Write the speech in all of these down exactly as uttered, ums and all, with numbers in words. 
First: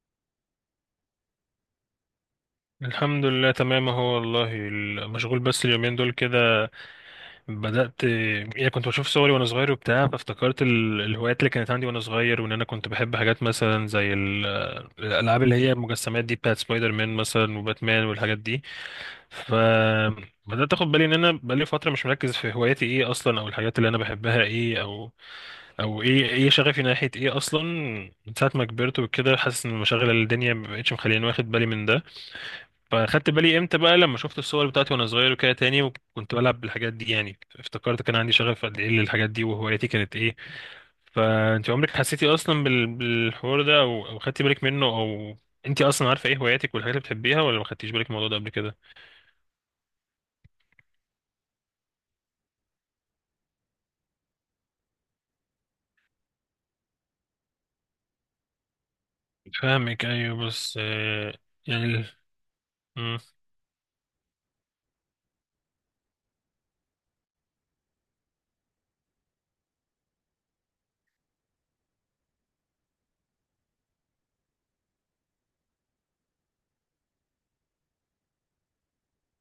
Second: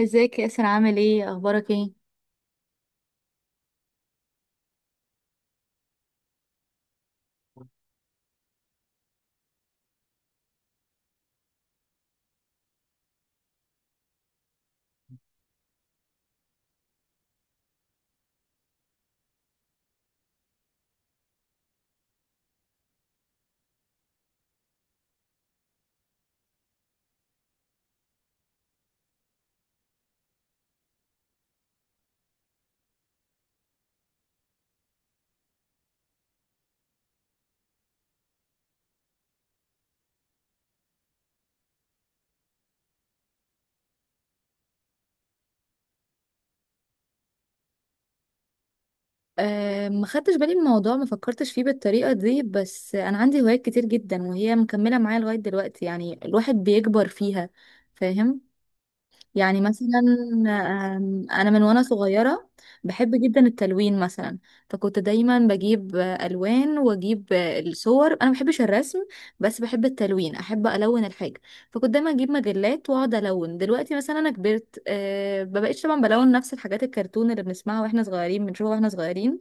ازيك يا ياسر، عامل ايه، اخبارك ايه؟ الحمد لله، تمام اهو. والله ال- مشغول بس اليومين دول كده. بدأت يعني كنت بشوف صوري وانا صغير وبتاع، فافتكرت ال- الهوايات اللي كانت عندي وانا صغير، وان انا كنت بحب حاجات مثلا زي ال- الالعاب اللي هي المجسمات دي، بتاعت سبايدر مان مثلا وباتمان والحاجات دي. فبدأت اخد بالي ان انا بقالي فترة مش مركز في هواياتي ايه اصلا، او الحاجات اللي انا بحبها ايه، او او ايه ايه شغفي ناحية ايه اصلا. من ساعة ما كبرت وكده حاسس ان مشاغل الدنيا مبقتش مخليني واخد بالي من ده. فاخدت بالي امتى بقى، لما شفت الصور بتاعتي وانا صغير وكده تاني وكنت بلعب بالحاجات دي، يعني افتكرت كان عندي شغف قد ايه للحاجات دي وهوايتي كانت ايه. فانت عمرك حسيتي اصلا بال- بالحوار ده، او او خدتي بالك منه؟ او انت اصلا عارفه ايه هواياتك والحاجات اللي بتحبيها، ولا ما خدتيش بالك من الموضوع ده قبل كده؟ أه، ما خدتش بالي من الموضوع، ما فكرتش فيه بالطريقة دي، بس أنا عندي هوايات كتير جدا وهي مكملة معايا لغاية دلوقتي، يعني الواحد بيكبر فيها. فاهم. يعني مثلا. فاهمك، ايوه بس آم، آه، انا من وانا يعني صغيره بحب ال- جدا التلوين مثلا. فكنت دايما بجيب آه، الوان، واجيب آه، الصور. انا ما بحبش الرسم بس بحب التلوين، احب الون الحاجه. فكنت دايما اجيب مجلات واقعد الون. دلوقتي مثلا انا كبرت، آه، ما بقتش طبعا بلون نفس الحاجات، الكرتون اللي بنسمعها واحنا صغيرين بنشوفها واحنا صغيرين،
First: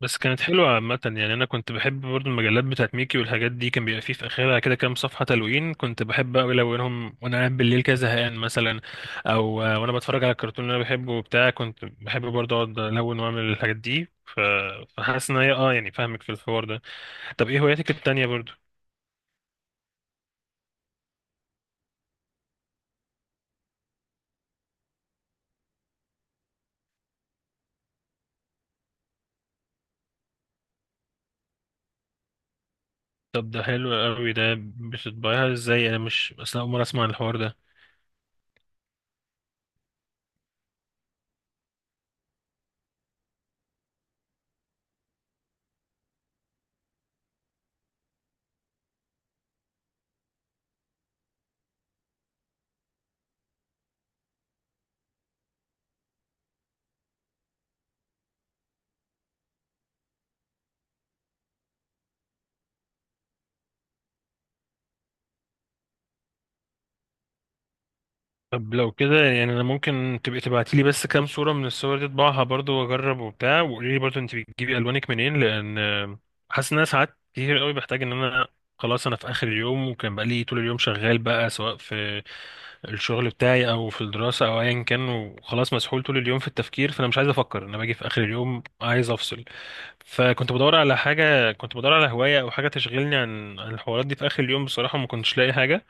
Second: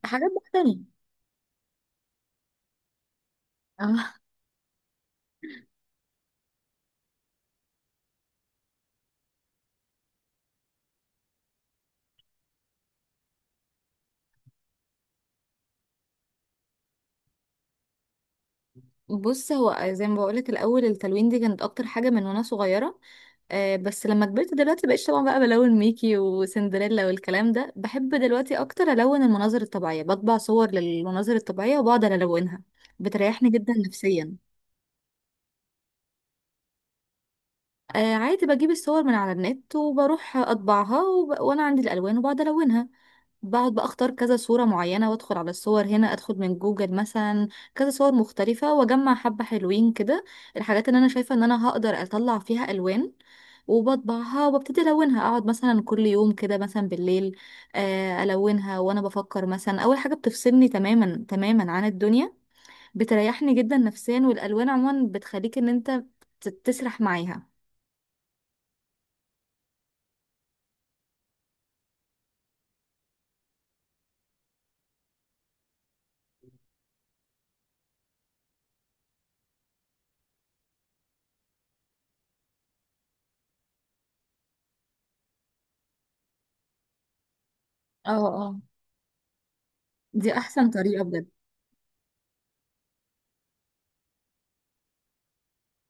بس حاجات كانت بقى حلوة تانية. عامة. يعني أنا كنت بحب برضو المجلات بتاعت ميكي والحاجات دي، كان بيبقى فيه آه، في آخرها كده كام صفحة تلوين، كنت بحب أوي ألونهم وأنا قاعد بالليل كده زهقان مثلا. أو آه، وأنا بتفرج على الكرتون اللي أنا بحبه وبتاع، كنت بحب برضو أقعد ألون وأعمل الحاجات دي ف... فحاسس إن هي أه، يعني فاهمك في الحوار ده. طب إيه هواياتك التانية برضو؟ بص، هو زي ما بقولك، الاول التلوين دي كانت اكتر حاجه من وانا صغيره. آه، بس لما كبرت دلوقتي بقيت طبعا بقى بلون ميكي وسندريلا والكلام ده. بحب دلوقتي اكتر الون المناظر الطبيعيه، بطبع صور للمناظر الطبيعيه وبقعد الونها. بتريحني طب ده جدا حلو أوي، نفسيا. ده بتطبعيها إزاي؟ أنا مش أصلا، أول مرة أسمع عن الحوار ده. آه، عادي، بجيب الصور من على النت وبروح اطبعها، وب... وانا عندي الالوان وبقعد الونها. بقعد بقى اختار كذا صورة معينة وادخل على الصور، هنا ادخل من جوجل مثلا، كذا صور مختلفة واجمع حبة حلوين كده، الحاجات اللي انا شايفة ان انا هقدر اطلع فيها الوان، وبطبعها وببتدي الونها. اقعد مثلا كل يوم كده مثلا بالليل، آه، الونها وانا بفكر. مثلا اول حاجة بتفصلني تماما تماما عن الدنيا، بتريحني جدا نفسيا، والالوان عموما بتخليك ان انت تت- تسرح معاها. طب لو كده، يعني انا ممكن تبقي تبعتي لي بس كام صورة من الصور دي اطبعها برضو واجرب وبتاع، وقولي لي برضو انت بتجيبي الوانك منين، لان آه، حاسس ان انا ساعات كتير قوي بحتاج ان انا خلاص، انا في اخر اليوم وكان بقى لي طول اليوم شغال بقى، سواء في الشغل بتاعي او في الدراسة او ايا كان، وخلاص مسحول طول اليوم في التفكير، فانا مش عايز افكر، انا باجي في اه، اخر اه، اليوم عايز افصل. دي فكنت احسن بدور على طريقة بجد. حاجة، كنت بدور على هواية او حاجة تشغلني عن عن الحوارات دي في اخر اليوم، بصراحة ما كنتش لاقي حاجة.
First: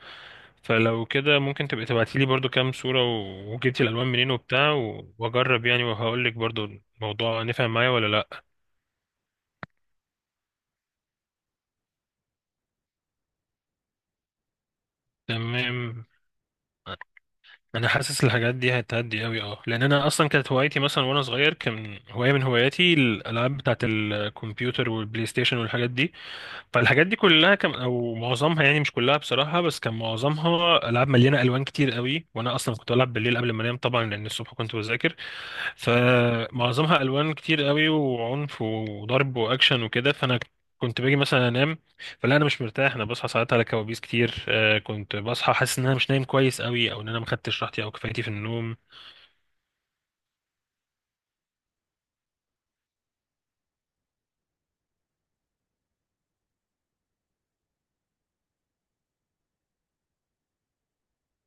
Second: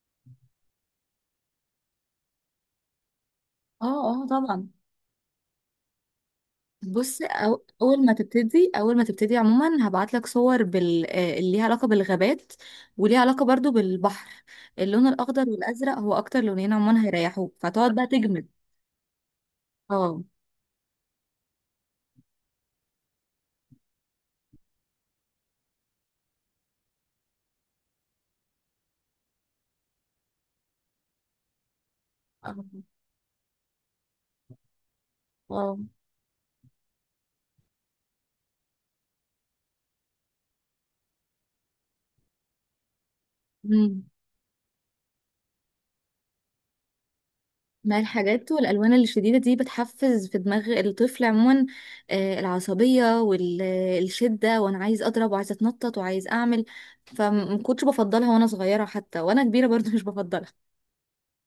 فلو كده ممكن تبقي تبعتي لي برضو كام صورة و- وجبتي اه، الألوان اه، منين طبعا. وبتاع و- وأجرب يعني، وهقول لك برضو بص، الموضوع أو نفع معايا اول ولا ما لأ. تبتدي اول ما تبتدي عموما هبعت لك صور بال... آه، اللي ليها علاقه بالغابات وليها علاقه برضو بالبحر. اللون الاخضر والازرق تمام. هو اكتر لونين عموما هيريحوك، أنا فتقعد بقى حاسس تجمد. الحاجات دي هتهدي أوي أه، لأن أنا اه. أصلا كانت هوايتي مثلا وأنا صغير، كان هواية من هواياتي الألعاب بتاعة الكمبيوتر والبلاي ستيشن والحاجات دي. فالحاجات دي كلها كان أو معظمها، يعني مش كلها بصراحة بس كان معظمها، ألعاب مليانة ألوان كتير أوي، وأنا اه. أصلا كنت بلعب بالليل قبل ما أنام طبعا لأن الصبح كنت بذاكر. آه. فمعظمها الوان كتير قوي وعنف وضرب واكشن وكده، فانا كنت باجي مثلا انام فلا، انا مش مرتاح، انا بصحى ساعات على كوابيس مم. كتير. آه، كنت بصحى حاسس ان انا مش نايم كويس قوي، او ان انا ما خدتش راحتي او ما كفايتي في الحاجات النوم. والالوان الشديده دي بتحفز في دماغ الطفل عموما آه، العصبيه والشده، وانا عايز اضرب وعايز اتنطط وعايز اعمل، فما كنتش بفضلها وانا صغيره، حتى وانا كبيره برضو مش بفضلها.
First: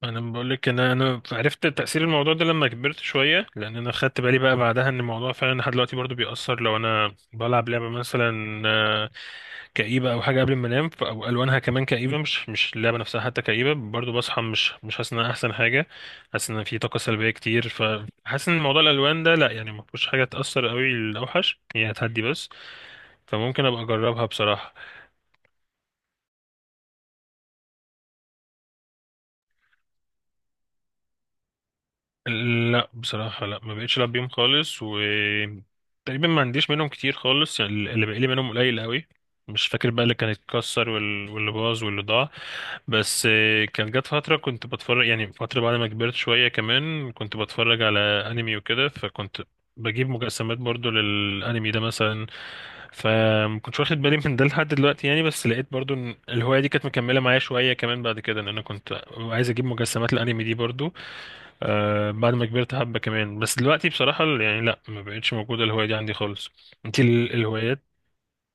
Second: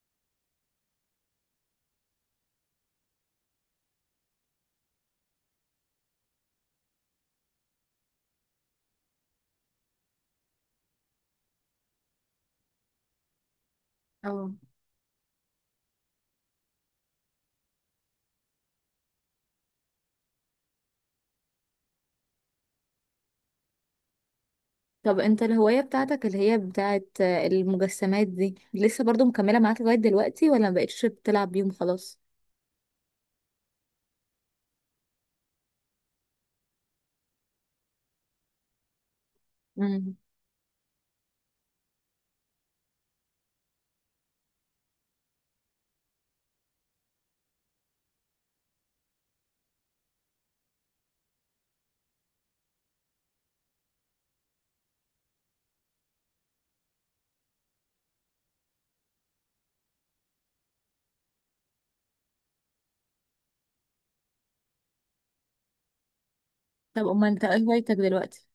انا بقول لك ان انا عرفت تاثير الموضوع ده لما كبرت شويه، لان انا خدت بالي بقى بعدها ان الموضوع فعلا لحد دلوقتي برضو بيأثر. لو انا بلعب لعبه مثلا آه، كئيبة أو حاجة قبل ما أنام، ف- أو ألوانها كمان كئيبة، مش مش اللعبة نفسها حتى كئيبة، برضو بصحى اه. مش مش حاسس إنها أحسن حاجة. حاسس إن في طاقة سلبية كتير، فحاسس إن موضوع الألوان ده لأ، يعني ما فيهوش حاجة تأثر قوي، الأوحش هي هتهدي بس. فممكن أبقى أجربها بصراحة. طب انت الهواية بتاعتك اللي هي بتاعت آه، المجسمات دي لسه برضو مكملة معاك لغاية دلوقتي ولا مبقتش بتلعب بيهم خلاص؟ لا بصراحة لا، ما بقتش العب بيهم خالص، و تقريبا ما عنديش منهم كتير خالص، يعني اللي بقالي منهم قليل قوي. مش فاكر بقى اللي امم. كان اتكسر وال- واللي باظ واللي ضاع. بس آه، كان جت فترة كنت بتفرج، يعني فترة بعد ما كبرت شوية كمان كنت بتفرج على انمي وكده، فكنت بجيب مجسمات برضو للانمي ده مثلا. فمكنتش واخد بالي من ده لحد دلوقتي يعني، بس لقيت برضو ان الهواية دي كانت مكملة معايا شوية كمان بعد كده، ان انا كنت عايز اجيب مجسمات الانمي دي برضو آه بعد ما كبرت حبة كمان. بس دلوقتي بصراحة ال- يعني لا، ما بقتش موجودة الهواية دي عندي خالص. انت طب امال ال- انت ايه الهوايات هوايتك دلوقتي؟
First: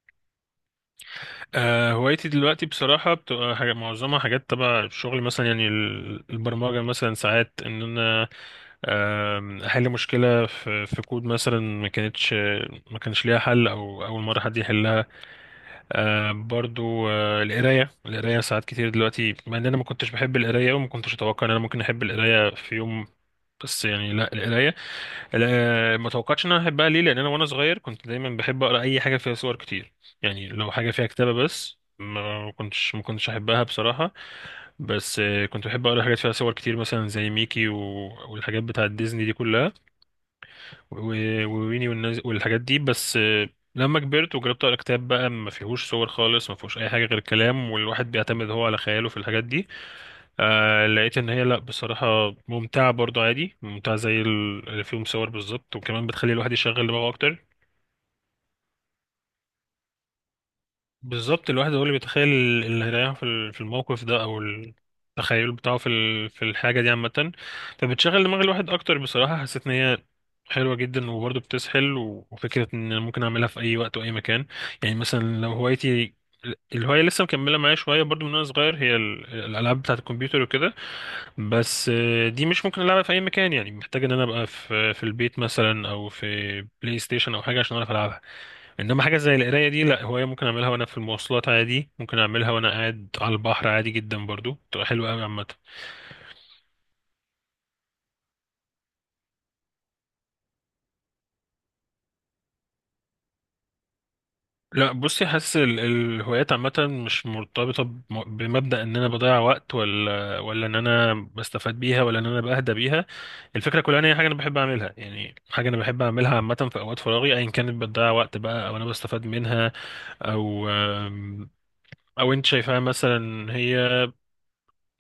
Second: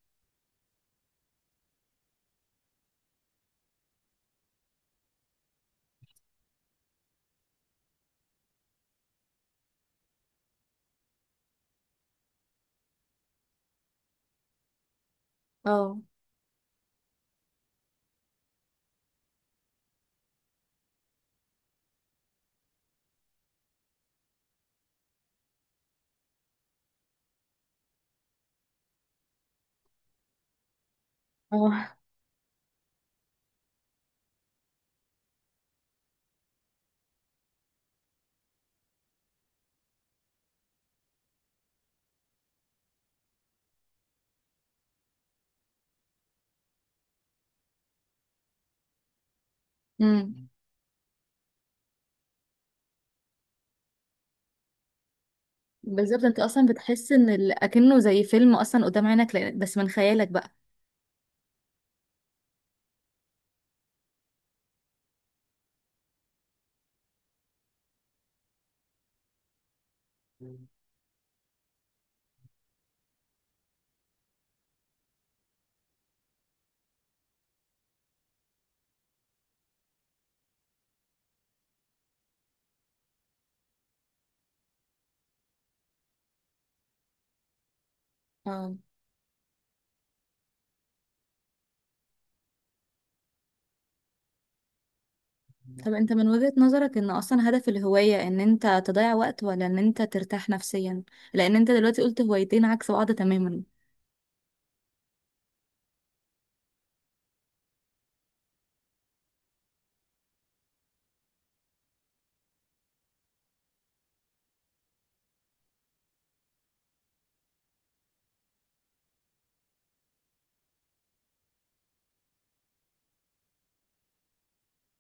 آه، هوايتي دلوقتي بصراحة بتبقى حاجة معظمها حاجات تبع الشغل مثلا، يعني ال- البرمجة مثلا ساعات ان انا آم، احل مشكلة في في كود مثلا، ما كانتش ما كانش ليها حل او اول مرة حد يحلها. اه. آه، برضو آه، القراية القراية ساعات كتير دلوقتي، مع ان انا ما كنتش بحب القراية، وما كنتش اتوقع ان انا ممكن احب القراية في يوم. بس يعني لا، القراية لا، ما توقعتش ان انا احبها ليه، لان انا وانا صغير كنت دايما بحب اقرا اي حاجه فيها صور كتير. يعني لو حاجه فيها كتابه بس، اه. ما كنتش ما كنتش احبها بصراحه. بس آه، كنت بحب اقرا حاجات فيها صور كتير مثلا زي ميكي و... والحاجات بتاعه ديزني دي كلها، و- وويني والناس والحاجات دي. بس آه، لما كبرت وجربت اقرا كتاب بقى ما فيهوش صور خالص، ما فيهوش اي حاجه غير كلام والواحد بيعتمد هو على خياله في الحاجات دي، امم. آه لقيت ان هي لا بصراحة ممتعة برضو، عادي، ممتعة زي ال- اللي فيهم صور بالظبط، وكمان بالظبط، بتخلي انت الواحد اصلا يشغل دماغه بتحس ان اكتر. ال- اكنه زي فيلم اصلا قدام عينك، لأن- بس من خيالك بقى. بالظبط، الواحد هو اللي بيتخيل اللي هيريحه في ال- في الموقف ده، او التخيل بتاعه في ال- في الحاجة دي عامة. فبتشغل دماغ الواحد اكتر بصراحة، حسيت ان هي حلوة جدا، وبرضو بتسحل، و- وفكرة ان أنا ممكن اعملها في اي وقت واي مكان. يعني مثلا لو هوايتي، الهواية لسه مكملة معايا شوية برضو من وانا صغير، هي ال- الالعاب بتاعة الكمبيوتر وكده، بس آه، دي مش ممكن ألعبها في أي مكان، يعني محتاج إن أنا أبقى في في البيت مثلا أو في بلاي ستيشن أو حاجة عشان أعرف ألعبها. اه. إنما حاجة زي القراية دي لأ، هواية ممكن أعملها وأنا في المواصلات عادي، ممكن أعملها وأنا قاعد على البحر عادي جدا، برضو تبقى حلوة أوي عامة. طب انت من وجهة نظرك ان اصلا هدف الهواية ان انت تضيع وقت ولا ان انت ترتاح نفسيا؟ لان انت دلوقتي قلت هوايتين عكس بعض تماما. لا بصي، حاسس ال- الهوايات عامة مش مرتبطة بم- بمبدأ ان انا بضيع وقت، ولا ولا ان انا بستفاد بيها، ولا ان انا بهدى بيها. الفكرة كلها ان هي حاجة انا بحب اعملها، يعني حاجة انا بحب اعملها عامة في اوقات فراغي ايا كانت، بتضيع وقت بقى او انا بستفاد منها، او آم، او انت شايفاها مثلا هي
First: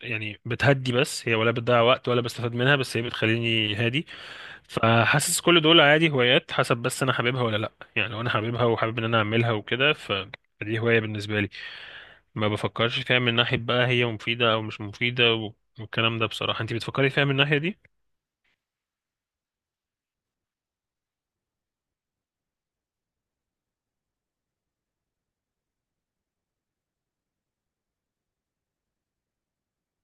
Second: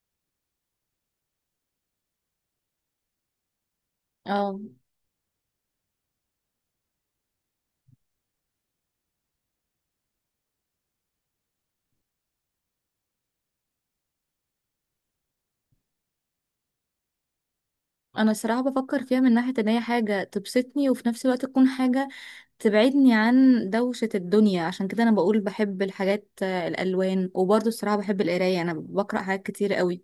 يعني بتهدي بس هي، ولا بتضيع وقت، ولا بستفاد منها بس هي بتخليني هادي. اه، فحاسس كل دول عادي هوايات، حسب بس انا حاببها ولا لا. يعني لو انا حاببها وحابب ان انا اعملها وكده، ف فدي هواية بالنسبة لي، ما بفكرش فيها من ناحية بقى هي مفيدة او مش مفيدة و... والكلام ده. بصراحة انت بتفكري فيها من الناحية دي؟ انا الصراحه بفكر فيها من ناحيه ان هي حاجه تبسطني وفي نفس الوقت تكون حاجه تبعدني عن دوشه الدنيا، عشان كده انا بقول بحب الحاجات، آه، الالوان. وبرضه الصراحه بحب القرايه، انا بقرا حاجات كتير قوي،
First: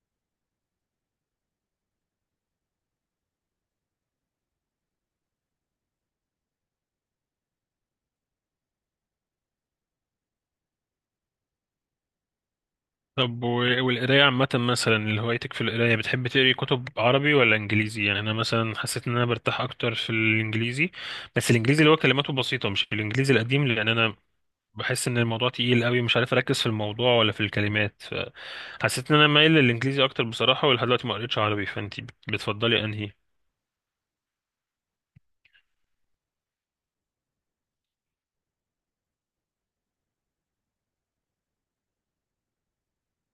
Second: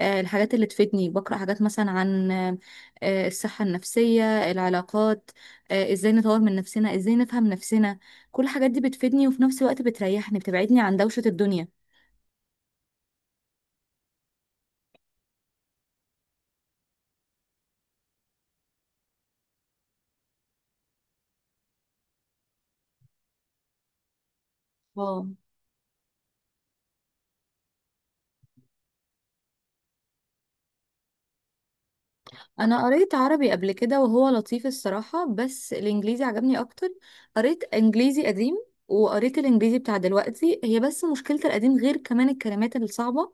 آه، الحاجات اللي تفيدني، بقرا حاجات مثلا عن آه، آه، الصحه النفسيه، العلاقات، آه، ازاي نطور من نفسنا، ازاي نفهم نفسنا. كل الحاجات دي بتفيدني وفي نفس الوقت بتريحني، بتبعدني عن دوشه الدنيا. طب و- والقراية عامة مثلا، اللي هوايتك في القراية، بتحب تقري كتب عربي ولا انجليزي؟ يعني انا مثلا حسيت ان انا برتاح اكتر في الانجليزي، بس الانجليزي اللي هو كلماته بسيطة، مش الانجليزي القديم، لان انا بحس ان اه، الموضوع تقيل قوي، مش عارف اركز في الموضوع ولا في الكلمات. حسيت ان انا مايل للانجليزي اكتر بصراحه، ولحد دلوقتي ما قريتش عربي، فانت بت- بتفضلي انا انهي؟ قريت عربي قبل كده وهو لطيف الصراحة، بس الانجليزي عجبني اكتر. قريت انجليزي قديم وقريت الانجليزي بتاع دلوقتي. هي بس مشكلة القديم، غير كمان الكلمات الصعبة،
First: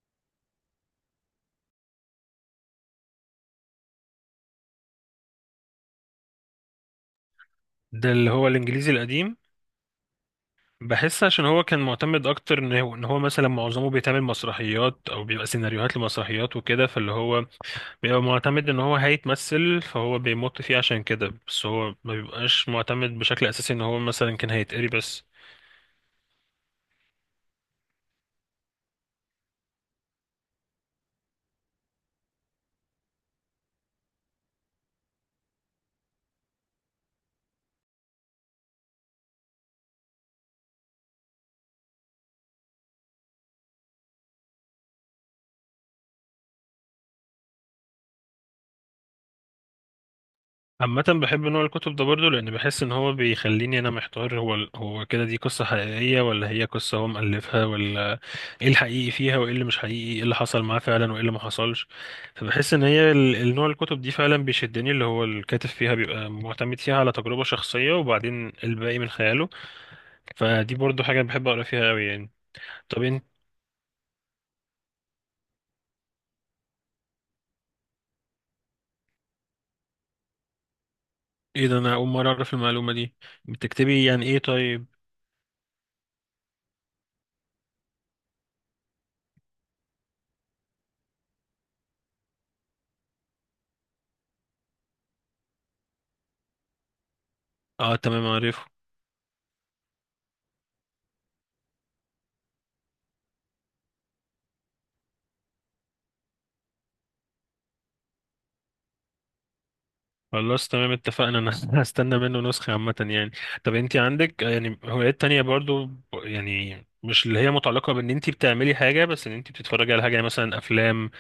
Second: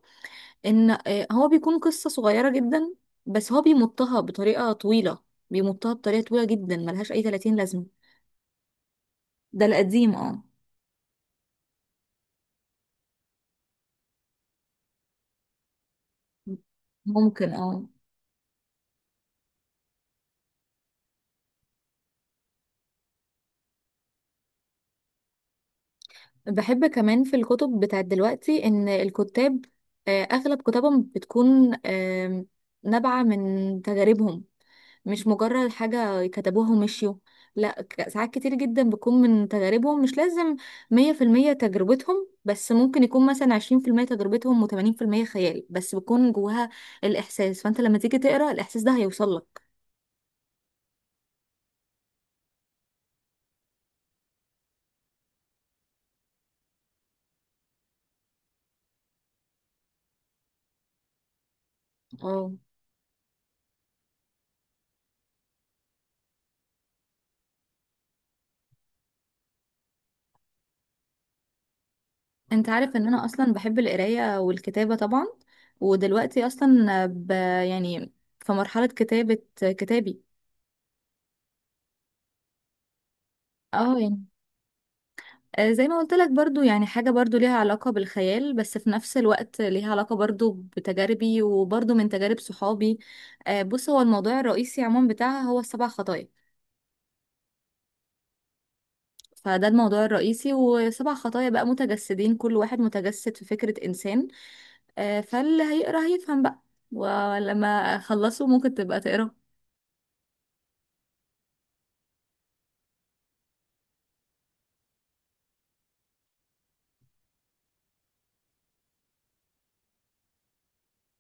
ان آه، هو بيكون قصة صغيرة جدا بس هو بيمطها بطريقة طويلة، بيمطها بطريقة طويلة جدا، ملهاش اي ثلاثين لازمة. ده اللي هو الانجليزي القديم، ده القديم، اه. بحس عشان هو كان معتمد اكتر ان هو ان هو مثلا معظمه بيتعمل مسرحيات او بيبقى سيناريوهات لمسرحيات وكده، فاللي هو ممكن، اه. بيبقى معتمد ان هو هيتمثل، فهو بيمط فيه عشان كده، بس هو ما بيبقاش معتمد بشكل اساسي ان هو مثلا كان هيتقري بس. بحب كمان في الكتب بتاعت دلوقتي ان الكتاب آه، اغلب كتبهم بتكون آم، نابعة من تجاربهم، مش مجرد حاجة كتبوها ومشيوا، لا. ك- ساعات كتير جدا بتكون من تجاربهم، مش لازم مية في المية تجربتهم، بس ممكن يكون مثلا عشرين في المية تجربتهم وتمانين في المية خيال، بس بيكون جواها الإحساس. فأنت لما تيجي تقرأ الإحساس ده هيوصلك. عامة بحب نوع الكتب ده برضه، لأن بحس إن هو بيخليني أنا محتار، هو هو كده دي قصة حقيقية، ولا هي قصة هو مؤلفها، ولا إيه الحقيقي فيها وإيه اللي مش حقيقي، إيه اللي حصل معاه فعلا وإيه اللي ما حصلش. اه، فبحس إن هي ال- النوع الكتب دي فعلا بيشدني، اللي هو الكاتب فيها بيبقى معتمد فيها على تجربة شخصية وبعدين الباقي من خياله. فدي برضه حاجة بحب أقرأ فيها أوي يعني. أنت عارف طب إن أنا أنت، أصلا بحب القراية والكتابة طبعا. ودلوقتي أصلا ب... يعني في مرحلة كتابة كتابي. إيه ده، أنا أول مرة أعرف المعلومة دي. اه، بتكتبي يعني يعني إيه طيب؟ آه، زي ما قلت لك برضو، يعني حاجة برضو ليها علاقة بالخيال بس في نفس الوقت ليها علاقة برضو بتجاربي، وبرضو من تجارب صحابي. آه، بص، هو الموضوع الرئيسي عموما بتاعها هو السبع خطايا، آه تمام عارف. فده الموضوع الرئيسي، وسبع خطايا بقى متجسدين، كل واحد متجسد في فكرة إنسان. آه، فاللي هيقرأ هيفهم بقى، ولما أخلصه ممكن تبقى تقرأ. خلاص تمام اتفقنا، انا هستنى منه نسخة عامة يعني. طب انت عندك يعني هوايات تانية برضو ب- يعني مش اللي هي متعلقة بان انت بتعملي حاجة، بس ان انت بتتفرجي على حاجة، يعني مثلا افلام،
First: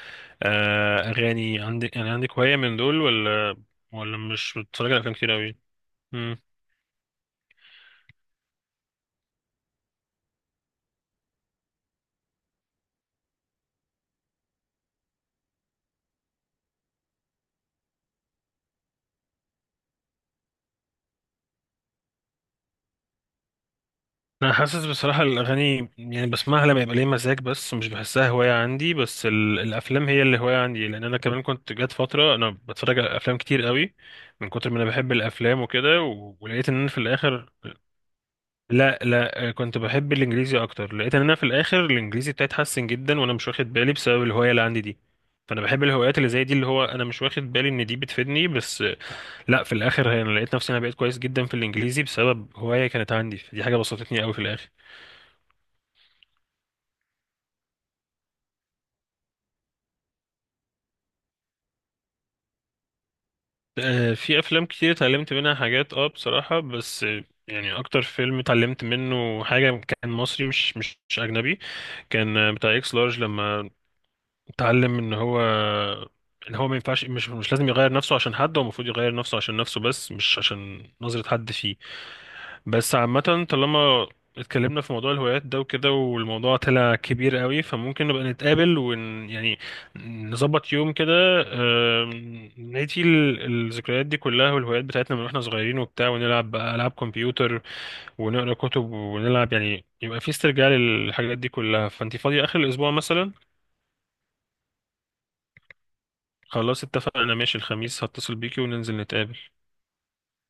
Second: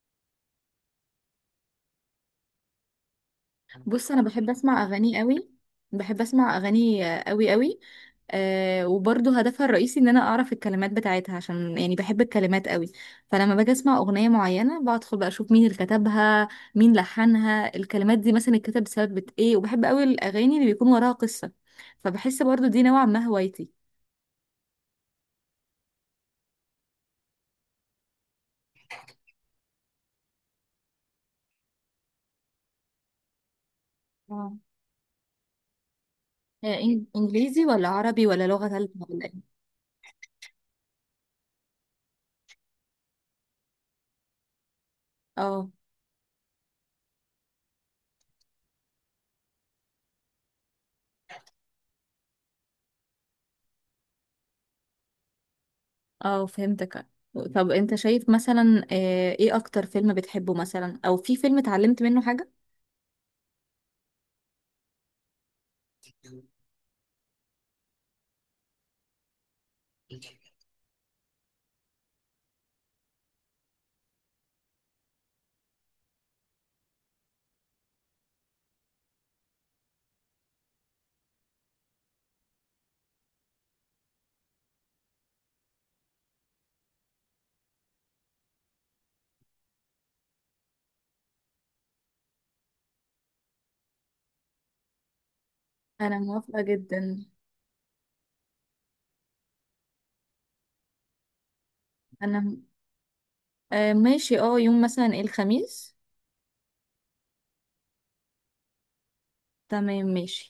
آه اغاني، عندك يعني عندك هواية من دول، ولا بص ولا انا بحب مش اسمع بتتفرجي على افلام اغاني كتير قوي، اوي؟ بحب اسمع اغاني آه، قوي قوي. أه، وبرضه هدفها الرئيسي ان انا اعرف الكلمات بتاعتها، عشان يعني بحب الكلمات قوي. فلما باجي اسمع اغنيه معينه بدخل بقى اشوف مين اللي كتبها، مين لحنها، الكلمات دي مثلا اتكتب بسبب ايه، وبحب قوي الاغاني اللي بيكون وراها قصه، فبحس برضه دي نوعا ما هوايتي. انا حاسس بصراحه الاغاني يعني بسمعها لما يبقى ليا مزاج، بس مش بحسها هوايه عندي. بس ال... الافلام هي اللي هوايه عندي، لان انا كمان كنت جات فتره انا بتفرج على افلام كتير قوي من آه. كتر ما انا بحب الافلام وكده و... ولقيت ان آه، انا في إن- الاخر انجليزي ولا عربي ولا لغه لا ثالثه ولا ايه؟ لا آه، كنت بحب الانجليزي اكتر، لقيت ان انا في الاخر الانجليزي بتاعي اتحسن جدا وانا مش واخد بالي، بسبب الهوايه اللي عندي دي. فانا اه، بحب الهوايات اللي زي دي، اللي هو انا مش واخد بالي ان دي بتفيدني، بس آه، لا في الاخر هي، انا لقيت نفسي انا بقيت كويس جدا في الانجليزي بسبب هوايه كانت عندي، فدي حاجه بسطتني قوي في الاخر. اه، فهمتك. طب انت شايف مثلا آه، ايه اكتر فيلم بتحبه مثلا، او في فيلم اتعلمت منه حاجة؟ آه، في افلام كتير اتعلمت منها حاجات اه بصراحة، بس آه، يعني اكتر فيلم اتعلمت منه حاجة كان مصري، مش مش مش اجنبي، كان آه، بتاع اكس لارج، لما اتعلم ان هو ان هو ما ينفعش، مش مش لازم يغير نفسه عشان حد، هو المفروض يغير نفسه عشان نفسه بس، مش عشان نظرة حد فيه. بس عامة، طالما اتكلمنا في موضوع الهوايات ده وكده، والموضوع طلع كبير قوي، فممكن نبقى نتقابل ون يعني نظبط يوم كده، آم، نعيد ال- الذكريات دي كلها والهوايات بتاعتنا من واحنا صغيرين وبتاع، انا ونلعب موافقة بقى ألعاب جدا. كمبيوتر ونقرا كتب ونلعب، يعني يبقى في استرجاع للحاجات دي كلها. فانت فاضية انا آخر الأسبوع مثلا؟ آه، ماشي، اه، يوم مثلا ايه، الخميس. خلاص اتفقنا، ماشي، الخميس هتصل بيكي وننزل نتقابل. تمام ماشي.